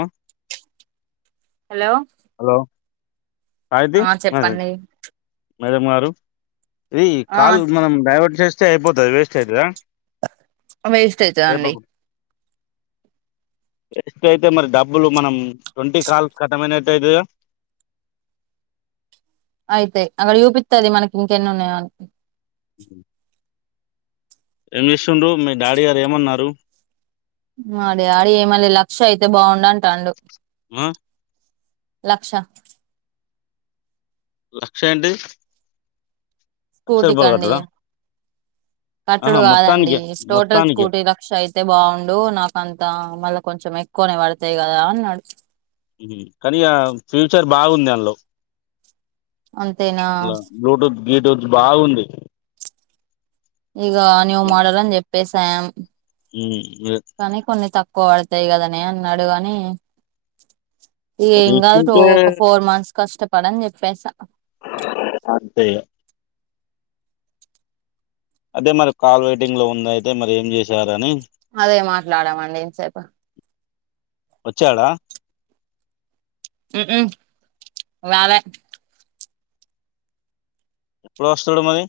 ఆ hello hello ఆ చెప్పండి రే ఆ కాల్ మనం డైవర్ట్ చేస్తే అయిపోతుంది వేస్ట్ అయితదా వేస్ట్ అయితదండి వేస్ట్ అయితే మరి డబ్బులు మనం ట్వంటీ కాల్స్ కతమైనట్టు అయితుంద అయితేయి అక్కడ చూపిస్తుది మనకి ఇంకెన్ని ఉన్నాయో అన్ ఊహూ ఏమి ఇస్తుండ్రు మీ డాడీ గారు ఏమన్నారు ఆడి డాడీ ఏమన్ల లక్ష అయితే బావుండు అంట అండు. ఆ లక్ష లక్స్ ఏంటి లక్ష స్కూటి రూపాయలు కండి కట్టుడా కట్టడు ఆహా కాదండి మొత్తానికే టోటల్ మొత్తానికే స్కూటీ లక్ష అయితే బాగుండు నాకంతా మళ్ళ కొంచెం ఎక్కువనే పడతాయి కదా అన్నాడు కానిక ఫ్యూచర్ బాగుంది అందులో అంతేనా గీటోస్ బాగుంది ఇగ న్యూ మోడల్ అని చెప్పేస్యాం హ్మ్ కోడతాయి కదనే అన్నాడు కాని ఏం కాదు రీస్తుంటే ఒక ఫోర్ మంత్స్ కష్టపడని చెప్పేసా అంతే ఇగ అదతే మరి కాల్ వెయిటింగ్ లో ఉంద అయితే మరి ఏం చేసారని అదే మాట్లాడామండి ఇంతసేపు వచ్చాడా మ్మ్ మ్మ్ రాలే ఎప్పుడు వస్తాడు మరి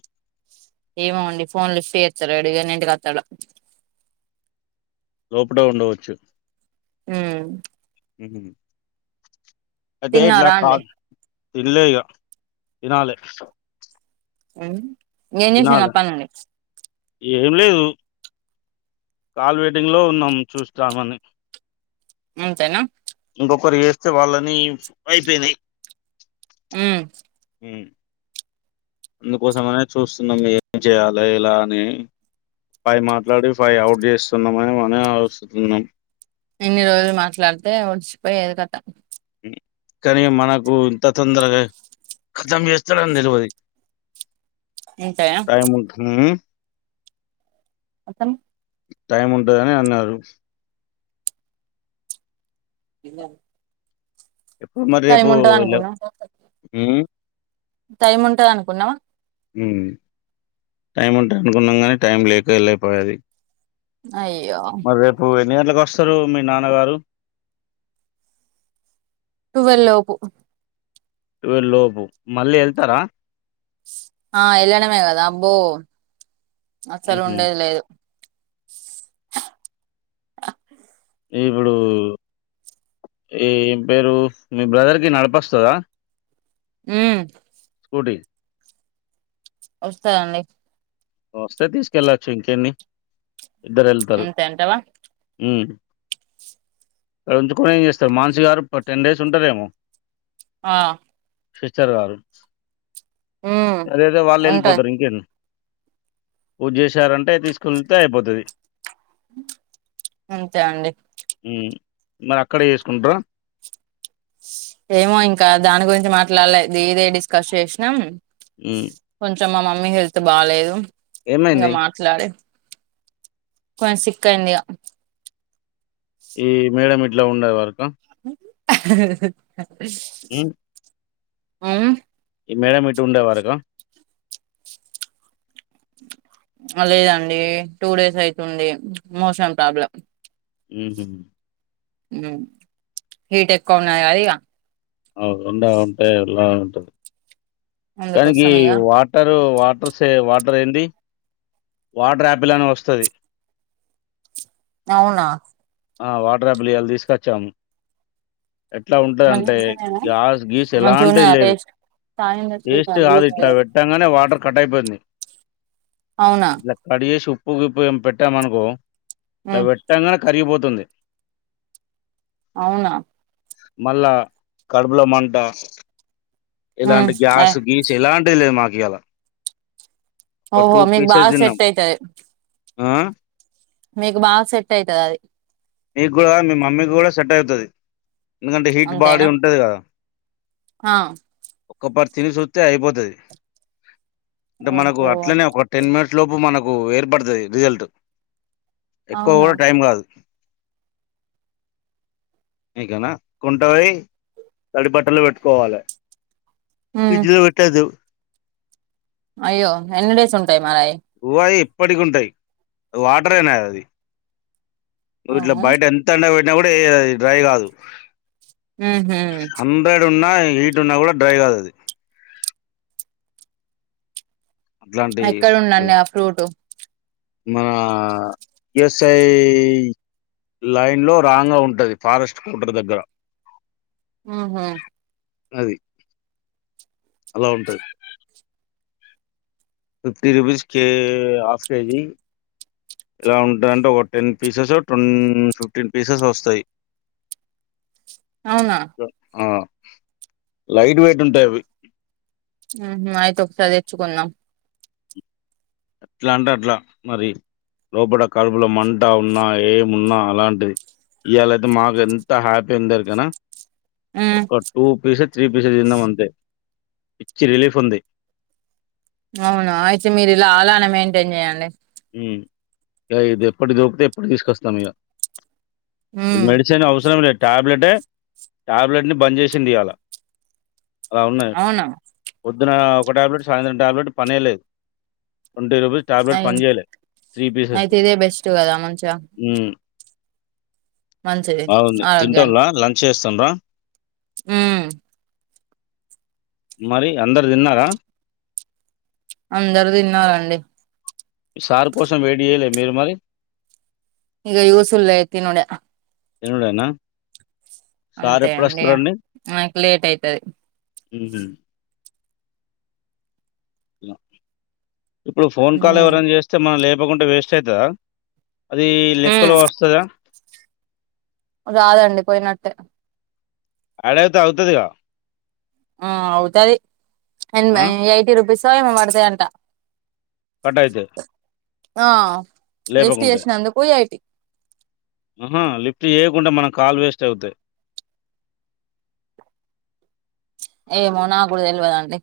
ఏమో అండి ఫోన్లు లిఫ్ట్ చెత్తలేడు ఎన్నిఇంటికి వస్తాడో లోపట ఉండవచ్చు మ్మ్ ఉ అయితే ఇట్లా తిన్నారా కా అండి తినలే ఇక తినాలే నేం చేసాను అప్ప నుండి ఏం లేదు కాల్ వెయిటింగ్ లో ఉన్నాం చూస్తామని అంతేనా ఒకరు వేస్తే వాళ్ళని అయిపోయినాయి మ్మ్ హ్మ్ అందుకోసమ అనే చూస్తున్నాం ఏం చేయాలి ఎలా అని ఫైవ్ మాట్లాడి ఫై అవుట్ చేస్తున్నామని మన ఆలోచస్తున్నాం ఇన్ని రోజులు మాట్లాడితే డిచిపోయేది కదా ఉమ్. కానీ మనకు ఇంత తొందరగా కథం చేస్తాడని తెలివది అంతేనా టై ము మొత్తం టైం ఉంటందని అన్నారు ఇన్న ఎప్పుడు మరి రేపు హ్మ్ టైం ఉంటంది అనుకున్నావా టైం ఉంటు అనుకున్నాం కానీ టైం లేక వెళ్ళపోయేది అయ్యో ఎన్ని గంటలకు వస్తారు మీ నాన్నగారు టువెల్ లోపు లోపు మళ్ళీ వెళ్తారా ఆ ఎల్లడమే కదా అబ్బో అసలు ఉహు. ఉండేదిలేదు ఇప్పుడు ఈ పేరు మీ బ్రదర్ కి నడపస్తదా మ్మ్ స్కూటి వస్తది అండి వస్తే తీసుకెళ్ళచ్చు ఇంకేన్ని ఇద్దరు వెళ్తారు అంతే అంటావా ఉంచుకుని ఏం చేస్తారు మాన్సి గారు టెన్ డేస్ ఉంటారేమో ఆ ఫిచర్ గారు మ్మ్ అదయితే వాళ్ళు ఉంటది వెళ్ళిపోతారు ఇంకే ఊ చేశారంటే తీసుకుళ్తే అయిపోతుంది అంతే అండి ఉమ్. మరి అక్కడే చేసుకుంటార ఏమో ఇంకా దాని గురించి మాట్లాడలేదు ఇదే డిస్కస్ చేసినాం ఉ కొంచెం మా మమ్మీ హెల్త్ బాలేదు ఇక ఏమైంది మాట్లాడి కొంచెం సిక్ అయింది ఇగ ఈ మేడం ఇట్లా ఉండది వరకు ఉమ్. అవు ఈ మేడం ఇటు ఉండేవరక లేదండి టూ డేస్ అయితుండంది మోసం ప్రాబ్లం ఉహు హీట్ ఎక్కువ ఉన్నాయి అది అవు ఉంగుంటే ఎలాగుంటది కానికి అందుకోసం ఇగ వాటరు వాటర్ సే వాటర్ ఏంటి వాటర్ ఆపిల్ అని వస్తది అవునా ఆ వాటర్ ఆపిల్ ఇవాళ తీసుకొచ్చామ ఎట్లా ఉంటుంది అంటే మంచిగా గ్యాస్ గీస్ ఎలాంటి ఉన్నదా లేదు టేస్ట్ టేస్ట్ కాదు ఇట్లా పెట్టంగానే వాటర్ కట్ అయిపోయింది అవునా ఇట్లా కడి చేసి ఉప్పు గప్పు ఏం పెట్టామ అనుకో ఇలా ఉమ్ పెట్టాంగానే కరిగిపోతు స్తుంది అవునా మళ్ళా కడుపులో మంట ఉమ్ ఇలాంటి అయ్ గ్యాస్ గీస్ ఇలాంటి లేదు మాకు ఇలా ఓహో మీకు బాగా సెట్ అయితది ఆ! మీకు బాగా సెట్ అయితది అది మీకు కూడా మీ మమ్మీకి కూడా సెట్ల్ అవుతుది ఎందుకంటే హీట్ బాడీ అంతేనా ఉంటది కదా ఆ తిని చూస్తే అయిపోతుంది అంటే మనకు ఓహో అట్లనే ఒక టెన్ మినిట్స్ ఇ లోపు మనకు ఏర్పడుతుది రిజల్ట్ ఎక్కువ అవునా కూడా టైం కాదు ఇకానా కొంట పోయి తడి బట్టలు పెట్టుకోవాలి ఉమ్ ఫ్రిడ్జ్ లో పెట్టదు అయ్యో ఎన్ని డేస్ ఉంటాయి మరి అయి గువాయి ఇప్పటికి ఉంటాయి వాటర్ నా అది నువ్వు ఇట్లా అవును బయట ఎంత ఎండ పెట్టినా కూడాది డ్రై కాదు ఉహు హండ్రెడ్ ఉన్నా హీట్ ఉన్నా కూడా డ్రై కాదు అది అట్లాంటి ఎక్కడ అది ఉన్నాండి ఆ ఫ్రూట్ మన ఎస్ఐ లైన్ లో రాంగా ఉంటది ఫారెస్ట్ కౌటర్ దగ్గర ఉహు అది అలా ఉంటది ఫిఫ్టీ రుపీస్ కే హాఫ్ కేజీ ఇలా ఉంటుందంటే ఒక ten pieces twenty fifteen pieces వస్తాయి అవునా ఆ లైట్ వెయిట్ ఉంటాయి అవి ఉహూ అయితే ఒకసారి తెచ్చుకుందాం ఎట్లాంట అట్లా మరి లోపల కడుపుల మంట ఉన్నా ఏమున్నా అలాంటిది ఇయ్యాల అయితే మాకు ఎంత హ్యాపీ అందరి కన్నా ఉమ్ ఒక టూ పీసెస్ త్రీ పీసెస్ తిన్నాం అంతే పిచ్చి రిలీఫ్ ఉంది అవునా అయితే మీరు ఇలా అలానే మెయింటైన్ చేయండి ఉమ్ ఇక ఇది ఎప్పటి దొరికితే ఎప్పుడు తీసుకొస్తాం ఇక ఈ ఉమ్ మెడిసిన్ అవసరం లే టాబ్లెటే టాబ్లెట్ని బంద్ చేసింది ఇయ్యాల అలా ఉన్నాయి అవునా పొద్దున ఒక టాబ్లెట్ సాయంత్రం ట్యాబ్లెట్ పనే లేదు ట్వంటీ రూపీస్ టాబ్లెట్ అయి పని చేయలే త్రీ అయితే పీసెది ఇదే బెస్ట్ కదా మంచిగా ఉమ్ మంచిది బాగుంది తింటుల్ల ఆరోగ్యానికి లంచ్ చేస్తుర్రా ఉమ్ మరి అందరు తిన్నారా అందరు తిన్నారండి సార్ కోసం వెయిట్ చేయలే మీరు మరి ఇగ సూసుడు లేదు తినుడే తినుడేనా సార్ అంతే అండి ఎప్పుడొస్తారండి? నాకి లేట్ అయితది ఉమ్ ఇప్పుడు ఫోన్ కాల్ ఉమ్ ఎవరైనా చేస్తే మనం లేపకుంటే వేస్ట్ అయితదా అది ఉమ్ లెక్కలో వస్తదా రాదండి పోయినట్టే యాడ్ అయితే అవుతదిగా ఆ అవుతది ఆ! ఎయిటీ రుపీస్ ఏమో పడతాయంట కట్ అయితే ఆ లిఫ్ట్ చేసినందుకు ఎయిటీ ఆహా లిఫ్ట్ చేయకుంటే మనకు కాలు వేస్ట్ అవుతాయి ఏమో నాకు కూడా తెలవదండి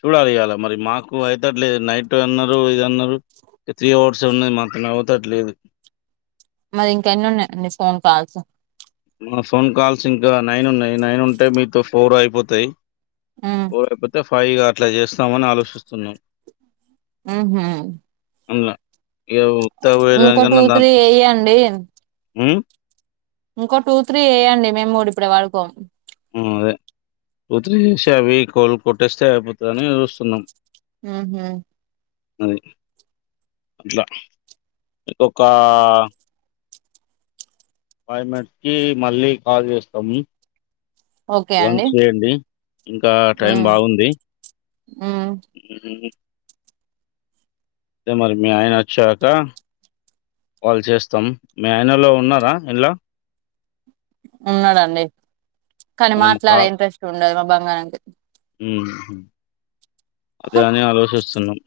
చూడాలి ఇయ్యాల మరి మాకు అయితట్లేదు నైట్ అన్నారు ఇద అన్నారు అంటే త్రీ అవర్స్ ఉన్నాయి మా తోని అవతాట్ లేదు మరి ఇంకా ఎన్ని ఉన్నాయండి ఫోన్ కాల్స్ మా ఫోన్ కాల్స్ ఇంకా నైన్ ఉన్నాయి నైన్ ఉంటే మీతో ఫోర్ అయిపోతాయి మ్మ్ ఫోర్ అయిపోతే ఫైవ్ ఇగ అట్లా చేస్తామని ఆలోచిస్తున్నాం ఉహూ మళ్ళ ఇగ ఉత్తది టూ పోయడానికన్నా త్రీ దాంట్లో ఎయ్యండి ఉమ్ ఇంకో టూ త్రీ చేయండి మేము కూడా ఇప్పుడే పడుకోం ఉమ్ అదే టూ త్రీ చేసి అవి కోలు కొట్టేస్తే అయిపోతదని చూస్తున్నాం ఉహూ అది అట్లా ఒక ఫైవ్ మినిట్స్ కి మళ్ళీ కాల్ చేస్తాము ఓకే అండి లంచ్ చేయండి ఇంకా టైం మ్మ్ బాగుంది మ్మ్ ఉమ్ అదే మరి మీ ఆయన వచ్చేదాక కాల్ చేస్తాం మీ ఆయనలో ఉన్నారా ఇంలా ఉన్నాడండి కానీ మనం మాట్లాడే ఇంట్రెస్ట్ ఉండదు మా బంగారానికి ఉహూ అదే అని ఆలోచిస్తున్నాం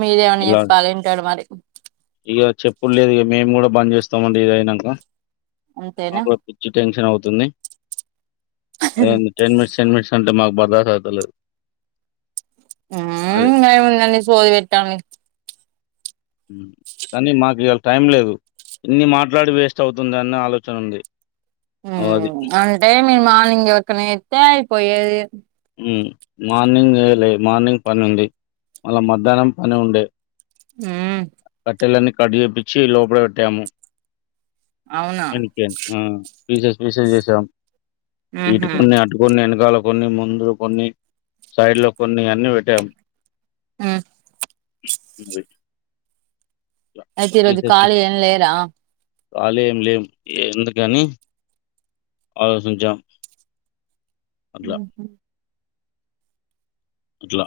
మీరేమని చెప్పాలి వింటాడు మరి ఇక చెప్పుడు లేదు ఇక మేము కూడా బంద్ చేస్తామండి ఇది అయినాక అంతేనా మాకు పిచ్చి టెన్షన్ అవుతుంది అదే టెన్ మినిట్స్ టెన్ మినిట్ అంటే మాకు బదసవుతలేదు అ ఎమ్ముంది అండి సోది పెట్టాలే కానీ మాకు ఇవాళ టైం లేదు ఇన్ని మాట్లాడి వేస్ట్ అవుతుంది అన్న ఆలోచన ఉంది అది. అంటే మీరు మార్నింగ్ ఎవరికన్నా చేతే అయిపోయేది మార్నింగ్ చేయలే మార్నింగ్ పని ఉంది మళ్ళ మధ్యాహ్నం పని ఉండే హ్మ్ తెల్లని కట్ చేప్పించి లోపల పెట్టాము అవునా అందుకే పీసెస్ పీసెస్ చేశాం మ్హు ఇటుకొన్ని అటుకొన్ని వెనకాల కొన్ని ముందుకు కొన్ని సైడ్ లో కొన్ని అన్ని పెట్టాము హ్మ్ అది అయితే ఇ రోజు ఖాళి ఏం లేరా కాలేం లేను అందుకని ఆలోచించా ఉహు ఇట్లా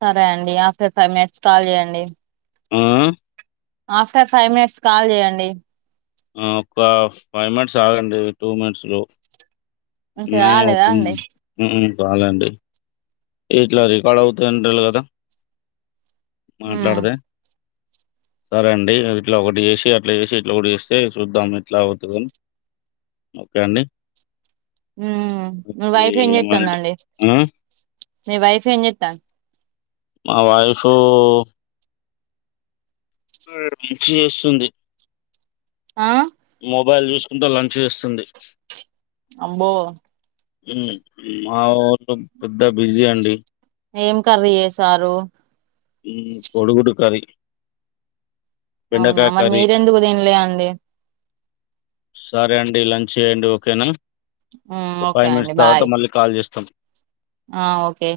సరే అండి ఆఫ్టర్ ఫైవ్ మినిట్స్ కాల్ చేయండి ఉహు ఆఫ్టర్ ఫైవ్ మినిట్స్ కాల్ చేయండి ఆ ఒక ఫైవ్ మినిట్స్ ఆగండి టూ మినిట్స్ లో ఇంకా న కాలేదా అండి అవుతుంది చాలండి ఇట్లా రికార్డ్ అవుతు డాలీ కదా మ్మ్ మాట్లాడుతె సరే అండి ఇట్లా ఒకటి చేసి అట్లా చేసి ఇట్లా ఒకటి చేస్తే చూద్దాం ఇట్లా అవుతుందని ఓకే అండి హ్మ్ మీ ఇది వైఫ్ ఏం ఏమంటే చేస్తుందండీ ఆ! మీ వైఫ్ ఏం చేతంది మా వైఫ్ ఉ లంచ్ చేస్తుంది ఆ మొబైల్ చూసుకుంటూ లంచ్ చేస్తుంది అబో మా ఓళు పెద్ద బిజీ అండి ఏం కర్రీ చేసారు కోడిగుడు కర్రీ అవునా బెండకాయ మరి కర్రీ. మీరెందుకు తినలే అండి సరే అండి లంచ్ చేయండి ఓకేనా మ్మ్ ఓకే ఫైవ్ అండి మినిట్స్ తర్వాత బాయ్ మళ్ళీ కాల్ చేస్తాం ఆ ఓకే